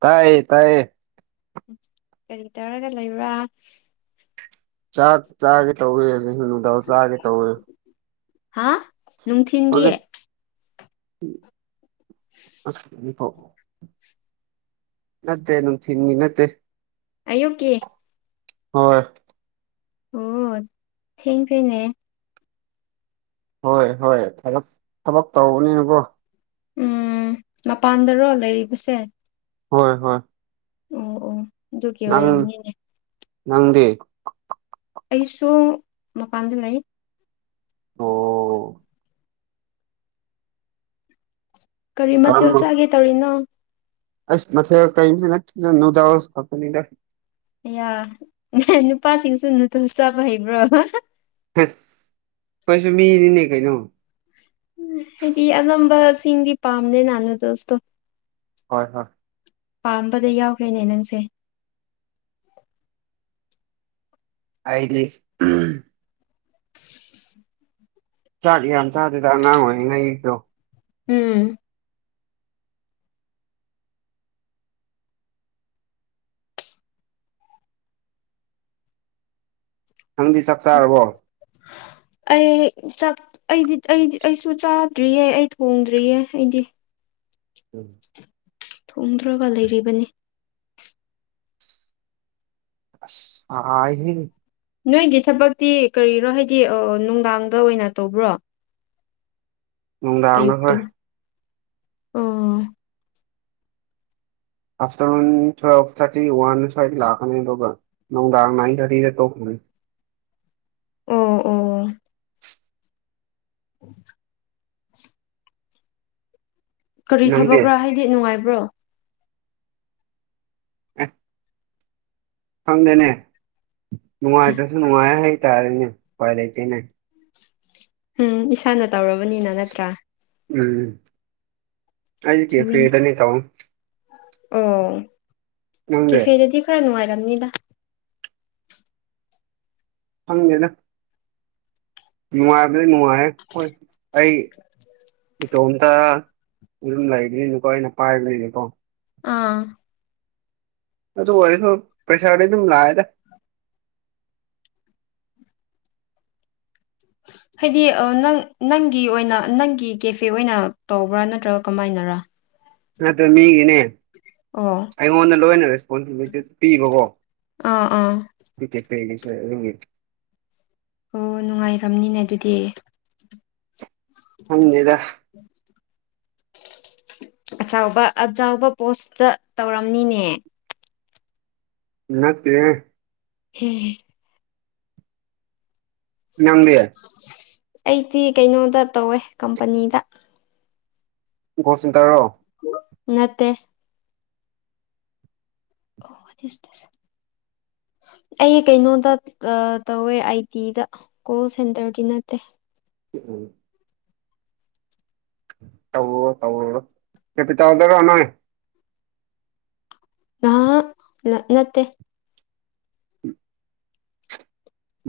ꯇꯥꯏꯌꯦ ꯇꯥꯏꯌꯦ ꯀꯔꯤ ꯇꯧꯔꯒ ꯂꯩꯕ꯭ꯔꯥ ꯆꯥꯛ ꯆꯥꯒꯦ ꯇꯧꯋꯦ ꯍꯧꯖꯤꯛꯅ ꯅꯨꯗꯜ ꯆꯥꯒꯦ ꯇꯧꯋꯦ ꯍꯥ ꯅꯨꯡꯊꯤꯟꯒꯤ ꯄꯥꯎ [inaudible] ꯅꯠꯇꯦ ꯅꯨꯡꯊꯤꯟꯒꯤ ꯅꯠꯇꯦ ꯑꯌꯨꯛꯀꯤ ꯍꯣꯏ ꯑꯣ ꯊꯦꯡ꯭ꯈꯔ‌ꯦꯅ‌ꯦ ꯍꯣꯏ ꯍꯣꯏ ꯊꯕꯛ ꯊꯕꯛ ꯇꯧꯕꯅꯤꯅꯀꯣ ꯎꯝ ꯃꯄꯥꯟꯗꯔꯣ ꯂꯩꯔꯤꯕꯁꯦ ꯍꯣꯏ ꯍꯣꯏ ꯑꯣ ꯑꯣ ꯑꯗꯨꯒꯤ ꯅꯪ ꯑꯣꯏꯔꯝꯅꯤꯅꯦ ꯅꯪꯗꯤ ꯑꯩꯁꯨ ꯃꯄꯥꯟꯗ ꯂꯩ ꯑꯣ ꯀꯔꯤ ꯃꯊꯦꯜ ꯀꯔꯝꯕ ꯆꯥꯒꯦ ꯇꯧꯔꯤꯅꯣ ꯑꯁ ꯃꯊ‌ꯦꯜ ꯀꯔꯝꯇ ꯅꯠꯇꯦꯗ ꯅꯨꯗꯜ ꯈꯛꯇꯅꯤꯗ ꯑꯌꯥ ꯅꯨꯄꯥꯁꯤꯡꯁꯨ ꯅꯨꯗꯜ ꯆꯥꯕ ꯍꯩꯕ꯭ꯔꯣ ꯍꯁ ꯑꯩꯈꫭꯏꯁꯨ ꯃꯤꯅꯤꯅꯦ ꯀꯩꯏꯅꫭ ꯎꯝ ꯍꯥꯏꯗꯤ ꯑꯅꯝꯕꯁꯤꯡꯗꯤ ꯄꯥꯝꯗ‌ꯦꯅ ꯅꯨꯗꯜꯁꯇꯣ ꯍꯣꯏ ꯍꯣꯏ ꯄꯥꯝꯕꯗ ꯌꯥꯎꯈ꯭ꯔꯦꯅꯦ ꯅꯪꯁꯦ ꯑꯩꯗꯤ ꯎꯝ ꯆꯥꯛ ꯌꯥꯝ ꯆꯥꯗꯦꯗ ꯑꯉꯥꯡ ꯑꯣꯏꯅꯤꯅ [unintelligible] ꯏꯛꯇꯣ ꯎꯝ ꯅꯪꯗꯤ ꯆꯥꯛ ꯆꯔꯕꯣ [unintelligible] ꯑꯩ ꯆꯥꯛ ꯑꯩꯗꯤ ꯑꯩꯗꯤ ꯑꯩꯁꯨ ꯆꯥꯗ꯭ꯔꯤꯌꯦ ꯑꯩ ꯊꯣꯡꯗ꯭ꯔꯤꯌꯦ ꯑꯩꯗꯤ [unintelligible] [inaudible] ꯊꯣꯡꯗ꯭ꯔꯒ ꯂꯩꯔꯤꯕꯅꯤ ꯑꯁ‌‌ ꯁꯥꯏꯍ‌ꯦ ꯅꯣꯏꯒꯤ ꯊꯕꯛꯇꯤ ꯀꯔꯤꯔꯣ ꯍꯥꯏꯗꯤ ꯑꯥ ꯅꯨꯡꯗꯥꯡꯗ ꯑꯣꯏꯅ ꯇꯧꯕ꯭ꯔꯣ ꯅꯨꯡꯗꯥꯡꯗ ꯑꯌꯨꯛꯇ ꯍꯣꯏ ꯑꯣ ꯑꯥꯐꯇꯔꯅꯨꯟ ꯇꯨꯋꯦꯜꯐ ꯊꯥꯔꯇꯤ ꯋꯥꯟ ꯁ꯭ꯋꯥꯏꯗ ꯂꯥꯛꯀꯅꯤ ꯑꯗꯨꯒ ꯅꯨꯡꯗꯥꯡ ꯅꯥꯏꯟ ꯊꯥꯔꯇꯤꯗ ꯇꯣꯛꯀꯅꯤ ꯑꯣ ꯑꯣ ꯀꯔꯤ ꯅꯪꯗꯤ ꯊꯕꯛꯔ ꯑꯦ ꯍꯥꯏꯗꯤ ꯅꯨꯡꯉꯥꯏꯕ꯭ꯔꯣ ꯑ [unintelligible] ꯈꯪꯗꯦꯅꯦ ꯅꯨꯡꯉꯥꯏꯇ꯭ꯔꯁꯨ ꯅꯨꯡꯉꯥꯏ ꯍꯥꯏꯇꯥꯔꯦꯅꯦ ꯎꯄꯥꯏ ꯂꯩꯇꯦꯅꯦ ꯎꯝ ꯏꯁꯥꯅ ꯇꯧꯔꯕꯅꯤꯅ ꯅꯠꯇ꯭ꯔꯥ ꯎꯝ ꯑꯩ ꯀꯦ ꯆꯨꯝꯃꯤꯅꯦ ꯐꯦꯗꯅꯤ ꯇꯥꯎ [unintelligible] ꯑꯣ ꯅꯪꯗꯤ ꯀꯦꯐꯦꯗꯗꯤ ꯈꯔ ꯅꯨꯡꯉꯥꯏꯔꯝꯅꯤꯗ ꯈꯪꯗ‌ꯦꯗ ꯅꯨꯡꯉꯥꯏꯕꯗꯤ ꯅꯨꯡꯉꯥꯏ ꯑꯩ ꯏꯇꯣꯝꯇ ꯑꯗꯨꯝ ꯂꯩꯕꯅꯤꯅꯀꯣ ꯑꯩꯅ ꯄꯥꯏꯔꯒ ꯂꯩꯕꯀꯣ ꯑꯥ ꯑꯗꯨ ꯑꯣꯏꯔꯁꯨ ꯄꯩꯁꯥꯗꯤ ꯑꯗꯨꯝ ꯂꯥꯛꯑꯦꯗ [unintelligible] ꯍꯥꯏꯗꯤ ꯅꯪ ꯅꯪꯒꯤ ꯑꯣꯏꯅ ꯅꯪꯒꯤ ꯀꯦꯐꯦ ꯑꯣꯏꯅ ꯇꯧꯕ꯭ꯔꯥ ꯅꯠꯇ꯭ꯔꯒ ꯀꯃꯥꯏꯅꯔꯥ [unintelligible] ꯅꯠꯇꯦ ꯃꯤꯒꯤꯅꯦ ꯑꯣ ꯑꯩꯉꯣꯟꯗ ꯂꯣꯏꯅ ꯔꯦꯁꯄꯣꯟꯁꯤꯕꯤꯂꯤꯇꯤ ꯄꯤꯕꯀꯣ ꯑꯥ ꯑꯥ ꯀ‌‌ꯦꯐ‌ꯦꯒꯤꯁ‌ꯦ ꯑꯗꯨꯒꯤꯅꯤ ꯑꯣ ꯅꯨꯡꯉꯥꯏꯔꯝꯅꯤꯅꯦ ꯑꯗꯨꯗꯤ ꯈꯪꯗꯦꯗ ꯑꯆꯥꯎꯕ ꯑꯆꯥꯎꯕ ꯄꯣꯁꯇ ꯇꯧꯔꯝꯅꯤꯅꯦ ꯅꯠꯇꯦ ꯍꯦ ꯅꯪꯗꯤ ꯑꯩꯗꯤ ꯀꯩꯅꯣꯗ ꯇꯧꯋꯦ ꯀꯝꯄꯅꯤꯗ ꯒꯣ ꯁꯦꯟꯇꯔꯔꯣ ꯅꯠꯇꯦ [inaudible] ꯑꯩ ꯀꯩꯅꯣꯗ ꯇꯧꯋꯦ ꯑꯥꯏ ꯇꯤꯗ ꯀꯣꯜ ꯁꯦꯟꯇꯔ ꯗꯤ ꯅꯠꯇꯦ ꯎꯝ ꯇꯧꯔꯨꯔꯣ ꯇꯧꯔꯨꯔꯣ ꯀꯦꯄꯤꯇꯦꯟꯗꯔ ꯅꯪ ꯅ ꯅꯠ ꯅꯠꯇꯦ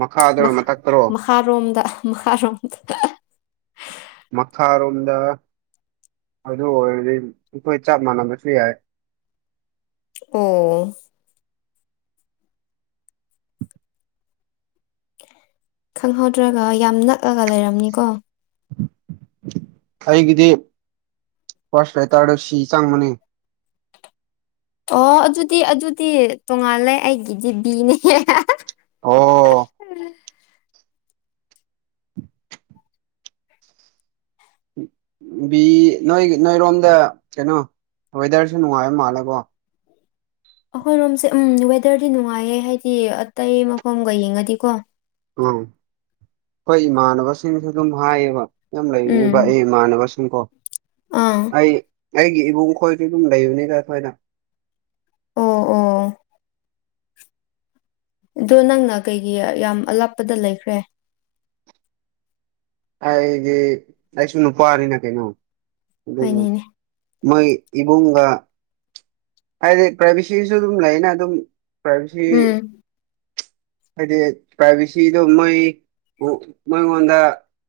ꯃꯈꯥꯗꯔꯣ ꯃꯈ ꯃꯊꯛꯇꯔꯣ ꯃꯈꯥꯔꯣꯝꯗ ꯃꯈꯥꯔꯣꯝꯗ ꯃꯈꯥꯔꯣꯝꯗ ꯑꯗꯨ ꯑꯣꯏꯔꯗꯤ ꯑꯩꯈꯣꯏ ꯆꯞ ꯃꯥꯟꯅꯕꯁꯨ ꯌꯥꯏ ꯑꯣ ꯈꯪꯍꯧꯗ꯭ꯔꯒ ꯌꯥꯝ ꯅꯛꯑꯒ ꯂꯩꯔꯝꯅꯤꯀꯣ ꯑꯩꯒꯤꯗꯤ ꯐꯥꯔꯁ ꯂꯦꯇꯔꯗ ꯁꯤ ꯆꯪꯕꯅꯤ ꯑꯣ ꯑꯗꯨꯗꯤ ꯑꯗꯨꯗꯤ ꯇꯣꯉꯥꯜꯂꯦ ꯑꯩꯒꯤꯗꯤꯗꯤꯕꯤꯅꯦ ꯑꯣ [inaudible] ꯕꯤ ꯅꯣꯏ ꯅꯣꯏꯔꯣꯝꯗ ꯀꯩꯅꯣ ꯋꯦꯗꯔꯁꯨ ꯅꯨꯡꯉꯥꯏꯕ ꯃꯥꯜꯂꯀꯣ ꯑꯩꯈꯣꯏꯔꯣꯝꯁꯦ ꯎꯝ ꯋꯦꯗꯔꯗꯤ ꯅꯨꯡꯉꯥꯏꯌꯦ ꯍꯥꯏꯗꯤ ꯑꯇꯩ ꯃꯐꯝꯒ ꯌꯦꯡꯉꯗꯤꯀꯣ ꯎꯝ ꯑꯈꯣꯏ ꯏꯃꯥꯟꯅꯕꯁꯤꯡꯅꯁꯨ ꯑꯗꯨꯝ ꯍꯥꯏꯌꯦꯕ ꯌꯨꯝ ꯂꯩꯅꯤꯡꯕ ꯎꯝ ꯑꯩ ꯏꯃꯥꯟꯅꯕꯁꯤꯡꯀꯣ ꯑꯥ ꯑꯩ ꯑꯩꯒꯤ ꯏꯕꯨꯡ ꯈꯣꯏꯗꯤ ꯑꯗꯨꯝ ꯂꯩꯕꯅꯤꯗ ꯑꯈꯣꯏꯅ ꯑꯣ ꯑꯣ ꯑꯗꯣ ꯅꯪꯅ ꯀꯩꯒꯤ ꯌꯥꯝ ꯑꯂꯥꯞꯄꯗ ꯂꯩꯈ꯭ꯔꯦ ꯑꯩꯗꯤ ꯑꯩꯁꯨ ꯅꯨꯄꯥꯅꯤꯅ ꯀꯩꯅꯣ ꯑꯗꯨꯕꯨ ꯍꯥꯏꯅꯤꯅꯦ ꯃꯣꯏ ꯏꯕꯨꯡꯒ ꯍꯥꯏꯗꯤ ꯄ꯭ꯔꯥꯏꯚꯦꯁꯤꯁꯨ ꯑꯗꯨꯝ ꯂꯩꯅ ꯑꯗꯨꯝ ꯄ꯭ꯔꯥꯏꯚꯦꯁꯤ [inaudible] ꯍꯥꯏꯗꯤ ꯄ꯭ꯔꯥꯏꯚꯦꯁꯤꯗꯣ ꯃꯣꯏꯕꯨ ꯃꯣꯢꯉꯣꯟꯗ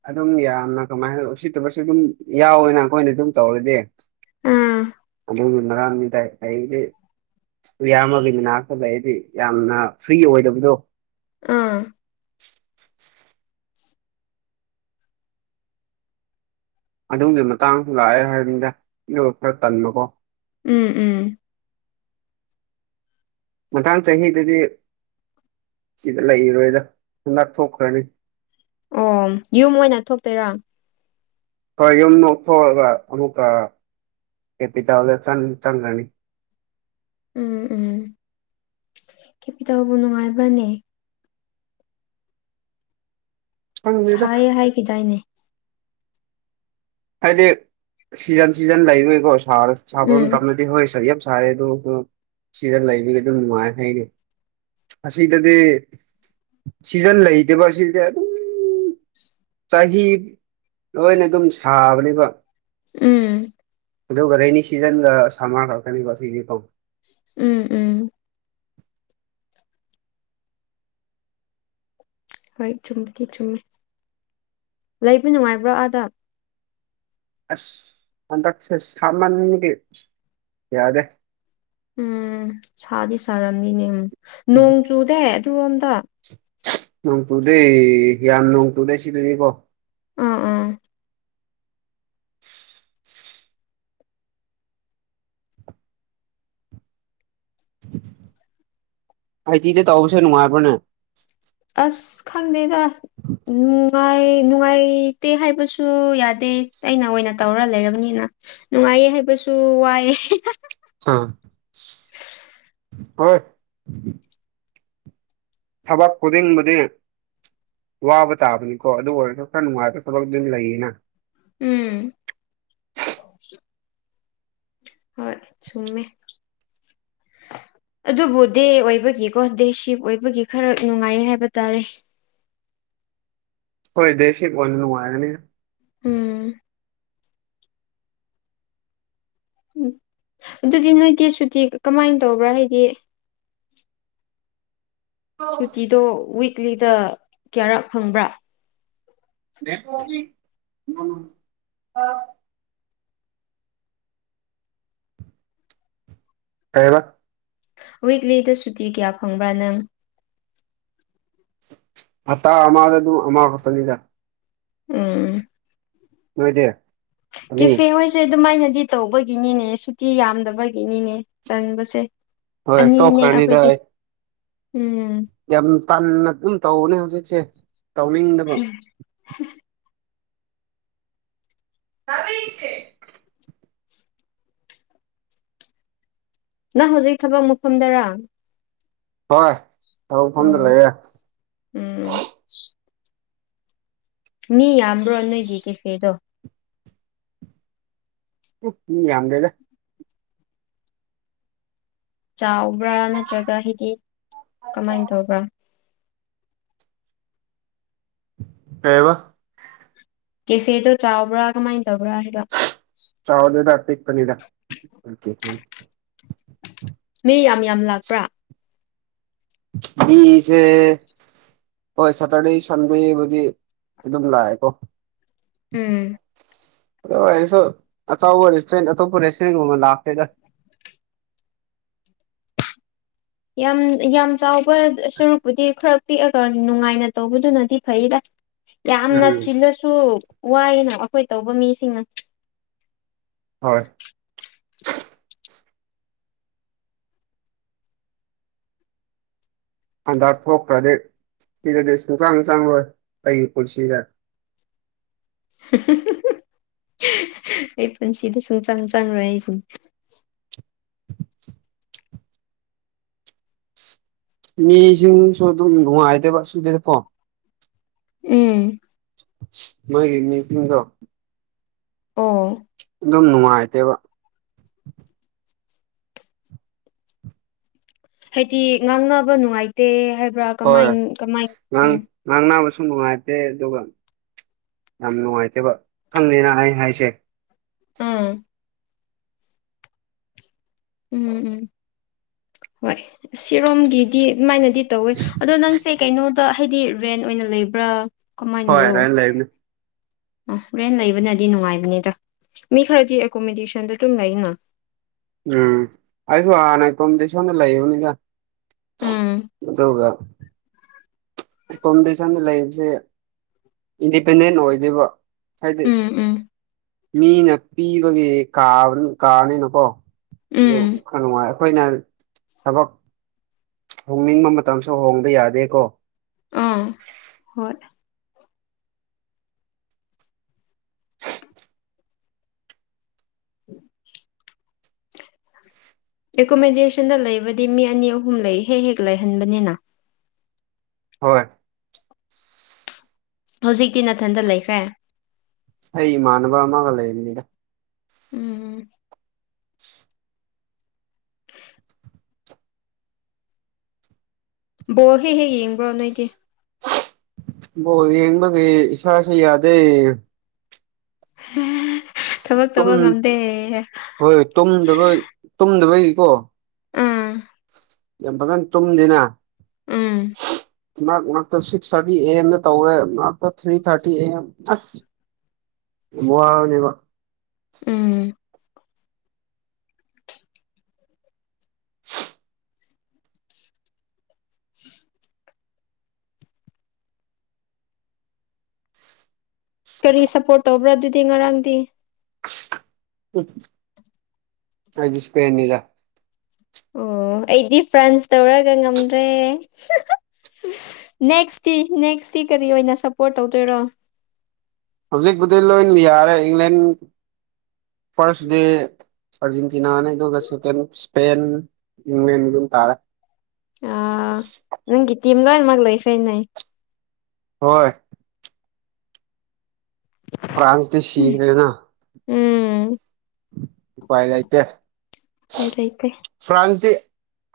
ꯑꯗꯨꯝ ꯌꯥꯝꯅ ꯀꯃꯥꯏꯅ ꯎꯁꯤꯠꯇꯕꯁꯨ ꯑꯗꯨꯝ ꯌꯥꯎꯋꯦꯅ ꯑꯩꯈꯣꯏꯅ ꯑꯗꯨꯝ ꯇꯧꯔꯗꯤ ꯑꯥ [unintelligible] ꯅꯔꯥꯟꯃꯤꯗꯥꯏ ꯑꯩꯗꯤ ꯏꯌꯥꯝꯕꯒꯤ ꯃꯅꯥꯛꯇ ꯂꯩꯔꯗꯤ ꯌꯥꯝꯅ ꯐ꯭ꯔꯤ ꯑꯣꯏꯗꯕꯗꯨ ꯑꯥ [inaudible] [inaudible] ꯑꯗꯨꯝꯒꯤ ꯃꯇꯥꯡ ꯂꯥꯛꯑꯦ ꯍꯥꯏꯕꯅꯤꯗ ꯑꯗꯨꯒ ꯈꯔ ꯇꯟꯕꯀꯣ ꯎꯝ ꯎꯝ ꯃꯊꯥꯡ ꯆꯍꯤꯗꯗꯤ ꯁꯤꯗ ꯂꯩꯔꯣꯏꯗ ꯍꯟꯗꯛ ꯊꯣꯛꯈ꯭ꯔꯅꯤ ꯑꯣ ꯌꯨꯝ ꯑꯣꯏꯅ ꯊꯣꯛꯇꯣꯏꯔꯥ ꯍꯣꯏ ꯌꯨꯝ ꯅꯣꯛꯊꯣꯛꯑꯒ ꯑꯃꯨꯛꯀ ꯀꯦꯄꯤꯇꯦꯜꯗ ꯆꯪꯈ꯭ꯔꯅꯤ ꯎꯝ ꯎꯝ ꯀꯦꯄꯤꯇꯦꯜꯕꯨ ꯅꯨꯡꯉꯥꯏꯕ꯭ꯔꯅꯦ ꯈꯪꯗꯦꯗ ꯁꯥꯏꯌꯦ ꯍꯥꯏꯈꯤꯗꯥꯏꯅꯦ ꯍꯥꯏꯗꯤ ꯁꯤꯖꯟ ꯁꯤꯖꯟ ꯂꯩꯕꯒꯤꯀꯣ ꯁꯥꯕ ꯎꯝ ꯃꯇꯝꯗꯗꯤ ꯍꯣꯏ ꯁ ꯌꯥꯝ ꯁꯥꯏ ꯑꯗꯨ ꯑꯣꯢꯔꯁꯨ ꯁꯤꯗ ꯂꯩꯕꯒꯤꯗꯨ ꯅꯨꯡꯉꯥꯏ ꯍꯥꯏ ꯑꯁꯤ ꯏꯗꯗꯤ ꯁꯤꯖꯟ ꯂꯩꯇꯦꯕ ꯑꯁꯤꯗꯤ ꯑꯗꯨ ꯆꯍꯤ ꯂꯣꯏꯅ ꯑꯗꯨꯝ ꯁꯥꯕꯅꯦꯕ ꯎꯝ ꯑꯗꯨꯒ ꯔꯦꯅꯤ ꯁꯤꯖꯟꯒ ꯁꯝꯃꯔ ꯈꯛꯛꯇꯅꯦꯕ ꯁꯤꯗꯤ ꯐꯧ ꯎꯝ ꯎꯝ ꯍꯣꯏ ꯆꯨꯝꯒꯤ ꯆꯨꯝꯃꯤ ꯂꯩꯕ ꯅꯨꯡꯉꯥꯏꯕ꯭ꯔꯣ ꯑꯥꯗ ꯑꯁ ꯍꯟꯗꯛꯁꯦ ꯁꯝꯃꯥꯟꯒꯤ ꯌꯥꯗꯦ ꯎꯝ ꯁꯥꯗꯤ ꯁꯥꯔꯝꯅꯤꯅꯦꯨ ꯅꯣꯡ ꯆꯨꯗꯦ ꯑꯗꯨꯔꯣꯝꯗ ꯅꯣꯡ ꯇꯨꯔꯗꯦ ꯍ ꯅꯣꯡ ꯇꯗꯦ ꯁꯤꯗꯗꯕꯣ ꯎꯝ ꯎꯝ ꯑꯇꯤꯗ ꯇꯧꯕꯁꯦ ꯅꯨꯡꯉꯥꯏꯕ꯭ꯔꯅꯦ ꯑꯁ ꯈꯪꯗꯦꯗ ꯎꯝ ꯅꯨꯡꯉꯥꯏ ꯅꯨꯡꯉꯥꯏꯇꯦ ꯍꯥꯏꯕꯁꯨ ꯌꯥꯗꯦ ꯑꯩꯅ ꯑꯣꯏꯅ ꯇꯧꯔ ꯂꯩꯔꯕꯅꯤꯅ ꯅꯨꯡꯉꯥꯏꯌꯦ ꯍꯥꯏꯕꯁꯨ ꯋꯥꯏꯑꯦ ꯑ ꯍꯣꯏ ꯊꯕꯛ ꯈꯨꯗꯤꯡꯕꯨꯗꯤ ꯋꯥꯕ ꯇꯥꯕꯅꯤꯀꯣ ꯑꯗꯨ ꯑꯣꯏꯔꯁꯨ ꯈꯔ ꯅꯨꯡꯉꯥꯏꯕ ꯊꯕꯛ ꯑꯗꯨꯝ ꯂꯩꯌꯦꯅ ꯎꯝ ꯍꯣꯏ ꯆꯨꯃꯦ ꯑꯗꯨꯕꯨ ꯗꯦ ꯑꯣꯏꯕꯒꯤꯀꯣ ꯗꯦ ꯁꯤꯞ ꯑꯣꯏꯕꯒꯤ ꯈꯔ ꯅꯨꯡꯉꯥꯏ ꯍꯥꯏꯕ ꯇꯥꯔꯦ ꯍꯣꯏ ꯗꯦ ꯁꯤ ꯑꯣꯏꯅ ꯅꯨꯡꯉꯥꯏꯔꯅꯤ ꯎꯝ ꯎꯝ ꯑꯗꯨꯗꯤ ꯅꯣꯏꯗꯤ ꯁꯨꯇꯤ ꯀꯃꯥꯏꯅ ꯇꯧꯕ꯭ꯔꯥ ꯍꯥꯏꯗꯤ ꯁꯨꯇꯤꯗꯣ ꯋꯤꯛꯂꯤꯗ ꯀꯌꯥꯔꯛ ꯐꯪꯕ꯭ꯔꯥ [unintelligible] ꯍꯥꯏꯕ ꯋꯤꯛꯂꯤꯗ ꯁꯨꯇꯤ ꯀꯌꯥ ꯐꯪꯕ꯭ꯔꯥ ꯅꯪ ꯍꯇꯥ ꯑꯃꯗ ꯑꯗꯨꯝ ꯑꯃ ꯈꯛꯇꯅꯤꯗ ꯎꯝ ꯃꯗꯦ ꯀꯦꯐꯦ ꯍꯣꯏꯁꯦ ꯑꯗꯨꯃꯥꯏꯅꯗꯤ ꯇꯧꯕꯒꯤꯅꯤꯅꯦ ꯁꯨꯇꯤ ꯌꯥꯝꯗꯕꯒꯤꯅꯤꯅꯦ ꯇꯟꯕꯁꯦ ꯍꯣꯏ ꯑꯅꯤꯅꯦ ꯇꯣꯛꯈ꯭ꯔꯅꯤꯗ ꯑꯩꯈꯣꯏꯗꯤ ꯑꯩ ꯎꯝ ꯌꯥꯝ ꯇꯟꯅ ꯑꯗꯨꯝ ꯇꯧꯅꯦ ꯍꯧꯖꯤꯛꯁꯦ ꯇꯧꯗ ꯍꯝ ꯀꯕꯤ ꯏꯁꯇꯦ ꯅꯪ ꯍꯧꯖꯤꯛ ꯊꯕꯛ ꯃꯨꯐꯝꯗꯔꯥ ꯍꯣꯏ ꯇꯐꯝꯗ ꯑꯣ ꯂꯩꯌꯦꯦ ꯎꯝ ꯃꯤ ꯌꯥꯝꯕ꯭ꯔꯣ ꯅꯣꯏꯒꯤꯦ ꯀꯦ ꯐꯦꯗꯣ ꯎ ꯌꯥꯝꯗꯦꯗ ꯆꯥꯎꯕ꯭ꯔꯥ ꯅꯠꯇ꯭ꯔꯒ ꯍꯥꯏꯗꯤ ꯀꯃꯥꯏꯅ ꯇꯧꯕ꯭ꯔꯥ ꯀꯩꯕ ꯀꯦꯐꯦꯗꯣ ꯆꯥꯎꯕ꯭ꯔꯥ ꯀꯃꯥꯏꯅ ꯇꯧꯕ꯭ꯔꯥ ꯍꯥꯏꯕ ꯆꯥꯎꯗꯗ ꯄꯤꯛꯄꯅꯤꯗ ꯃꯤ ꯌꯥꯝ ꯌꯥꯝ ꯂꯥꯛꯄ꯭ꯔꯥ ꯃꯤꯁꯦ ꯍꯣꯏ ꯁꯦꯇꯔꯗꯦ ꯁꯟꯗꯦꯕꯨꯗꯤ ꯑꯗꯨꯝ ꯂꯥꯛꯑꯦꯀꯣ ꯎꯝ ꯑꯗ ꯑꯩꯩꯅꯁꯨ ꯑꯆꯧꯕ ꯔꯦꯁꯇꯨꯔꯦꯟ ꯑꯇꯣꯞꯄ ꯔꯦꯁꯇꯨꯔꯦꯟꯒꯨꯝꯕ ꯂꯥꯛꯇꯦꯗ ꯌꯥꯝ ꯌꯥꯝ ꯆꯥꯎꯕ ꯁꯔꯨꯛꯄꯨꯗꯤ ꯈꯔ ꯄꯤꯛꯑꯒ ꯅꯨꯡꯉꯥꯏꯅ ꯇꯧꯕꯗꯨꯅꯗꯤ ꯐꯩꯗ ꯌꯥꯝꯅ ꯎꯝ ꯆꯤꯜꯂꯁꯨ ꯋꯥꯏꯌꯦꯅ ꯑꯩꯈꯣꯏ ꯇꯧꯕ ꯃꯤꯁꯤꯡꯅ ꯍꯣꯏ ꯍꯟꯗꯛ ꯊꯣꯛꯈ꯭ꯔꯗꯤ ꯁꯤꯗꯗꯤ ꯁꯨꯡꯆꯥꯡ ꯆꯪꯔꯣꯏ ꯑꯩꯒꯤ ꯄꯨꯟꯁꯤꯁꯦ ꯑꯩ ꯄꯨꯟꯁꯤꯗ ꯁꯨꯡꯆꯪ ꯆꯪꯉꯣꯏ ꯑꯩꯁꯨ ꯃꯤꯁꯤꯡꯁꯨ ꯑꯗꯨꯝ ꯅꯨꯡꯉꯥꯏꯇꯦꯕ ꯁꯨꯗꯦ ꯀꯣ ꯎꯝ ꯃꯣꯏꯒꯤ ꯃꯤꯁꯤꯡꯗꯣ ꯑꯣ ꯑꯗꯨꯝ ꯅꯨꯡꯉꯥꯏꯇꯦꯕ ꯍꯥꯏꯗꯤ ꯉꯥꯡꯅꯕ ꯅꯨꯡꯉꯥꯏꯇꯦ ꯍꯥꯏꯕ꯭ꯔꯥ ꯍꯣꯏ ꯀꯃꯥꯏ ꯀꯃꯥꯏ ꯎ ꯉꯥꯡ ꯉꯥꯡꯅꯕꯁꯨ ꯅꯨꯡꯉꯥꯏꯇꯦ ꯑꯗꯨꯒ ꯌꯥꯝ ꯅꯨꯡꯉꯥꯏꯇꯦꯕ ꯈꯪꯗꯦꯅ ꯑꯩ ꯍꯥꯏꯁꯦ ꯎꯝ ꯎꯝ ꯎꯝ ꯍꯣꯏ ꯁꯤꯔꯣꯝꯒꯤꯗꯤ ꯑꯗꯨꯃꯥꯏꯅꯗꯤ ꯇꯧꯋꯦ ꯑꯗꯣ ꯅꯪꯁꯦ ꯀꯩꯅꯣꯗ ꯍꯥꯏꯗꯤ ꯔꯦꯟ ꯑꯣꯏꯅ ꯂꯩꯕ꯭ꯔꯥ ꯍꯣꯏꯔꯥꯏꯅ ꯂ ꯂꯩ ꯑꯣ ꯔꯦꯟ ꯂꯩꯕꯅꯗꯤ ꯅꯨꯡꯉꯥꯏꯕꯅꯤꯗ ꯃꯤ ꯈꯔꯗꯤ ꯑꯦꯀꯣꯃꯤꯗꯦꯁꯟꯗꯣ ꯑꯗꯨꯝ ꯂꯩꯅ ꯎꯝ ꯑꯩꯁꯨ ꯍꯥꯟꯅ ꯀꯣꯝꯄꯤꯇꯤꯁꯟꯗ ꯂꯩꯕꯅꯤꯗ ꯎꯝ ꯑꯗꯨꯒ ꯑꯦꯀꯣꯃꯤꯇꯤꯁꯟꯗ ꯂꯩꯕꯁꯦ ꯏꯟꯗꯤꯄꯦꯟꯗꯦꯟ ꯑꯣꯏꯗꯣꯏꯕ ꯍꯥꯏꯗꯤ ꯎꯝ ꯎꯝ ꯃꯤꯅ ꯄꯤꯕꯒꯤ ꯀꯥ ꯀꯥꯔꯅꯤꯅꯀꯣ ꯎꯝ ꯑꯗꯨꯔ ꯅꯨꯡꯉꯥꯏ ꯑꯩꯈꯣꯏꯅ ꯊꯕꯛ ꯍꯣꯡꯅꯤꯡꯕ ꯃꯇꯝꯁꯨ ꯍꯣꯡꯕ ꯌꯥꯗꯦꯀꯣ ꯑꯥ ꯍꯣꯏ ꯎ ꯑꯦꯀꯣꯃꯤꯗꯦꯁꯟꯗ ꯂꯩꯕꯗꯤ ꯃꯤ ꯑꯅꯤ ꯑꯍꯨꯝ ꯂꯩ ꯍꯦꯛ ꯍꯦꯛ ꯂꯩꯍꯟꯕꯅꯤꯅ ꯍꯣꯏ ꯍꯧꯖꯤꯛꯇꯤ ꯅꯥꯊꯟꯇ ꯂꯩꯈ꯭ꯔꯦ ꯑꯩ ꯃꯥꯟꯅꯕ ꯑꯃꯒ ꯂꯩꯦꯃꯤꯗ ꯎꯝ ꯎꯝ ꯕꯣꯜ ꯍꯦꯛ ꯍꯦꯛ ꯌꯦꯡꯕ꯭ꯔꯣ ꯅꯣꯏꯒꯤ ꯕ ꯌꯦꯡꯕꯒꯤ ꯏꯁꯥꯥꯁ ꯌꯥꯗꯦ ꯊꯕꯛ ꯇꯧꯕ ꯉꯝꯗꯦ ꯍꯣꯏꯣꯏ ꯇꯨꯝꯗꯕ ꯇꯨꯝꯗꯕꯩꯀꯣ ꯎꯥ ꯌꯥꯝ ꯐꯖꯅ ꯇꯨꯝꯗꯅ ꯎꯝ ꯉꯇ ꯁꯤꯛꯁ ꯊꯥꯔꯇꯤ ꯑꯦ ꯑꯦꯝꯗ ꯇꯧꯋꯦ ꯉꯛꯇ ꯊ꯭ꯔꯤ ꯊꯥꯔꯇꯤ ꯑꯦ ꯑꯦꯝ ꯑꯁ ꯃꯅꯦꯕ ꯎꯝ ꯀꯔꯤ ꯁꯞꯄꯣꯔꯠ ꯇꯧꯕ꯭ꯔꯥ ꯑꯗꯨꯗꯤ ꯉꯔꯥꯡꯗꯤ ꯎ ꯑꯩꯗꯤ ꯏꯁꯄꯦꯅꯤꯅꯤꯗ ꯑꯣ ꯑꯩꯗꯤ ꯐ꯭ꯔꯥꯟꯁ ꯇꯧꯔꯒ ꯉꯝꯗ꯭ꯔꯦ ꯅꯦꯛꯁꯇꯤ ꯅꯦꯛꯁꯇꯤ ꯀꯔꯤ ꯑꯣꯏꯅ ꯁꯞꯄꯣꯔꯠ ꯇꯧꯗꯣꯏꯔꯣ ꯍꯧꯖꯤꯛꯄꯨꯗꯤ ꯂꯣꯏ ꯌꯥꯔꯦ ꯏꯪꯂꯦꯟ ꯐꯥꯔꯁ ꯗꯦ ꯑꯔꯖꯦꯟꯇꯤꯅꯥꯅꯦꯣꯒꯁ ꯀ ꯁꯄꯦꯦꯟ ꯏꯪ꯭ꯂ ꯏꯝ ꯇꯥꯔ ꯑ ꯅꯪꯒꯤ ꯇꯤꯝ ꯂꯣꯏꯅꯃꯛ ꯂꯩꯈ꯭ꯔꯦꯅꯦ ꯍꯣꯏ ꯄ꯭ꯔꯥꯟꯇ ꯁꯤꯤ꯭ꯔꯅ ꯎꯝ ꯎꯄꯥꯏ ꯂꯩꯇꯦ ꯎꯄꯥꯏ ꯂꯩꯇꯦ ꯐ꯭ꯔꯥꯟꯁꯇꯤ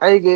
ꯑꯩꯒꯤ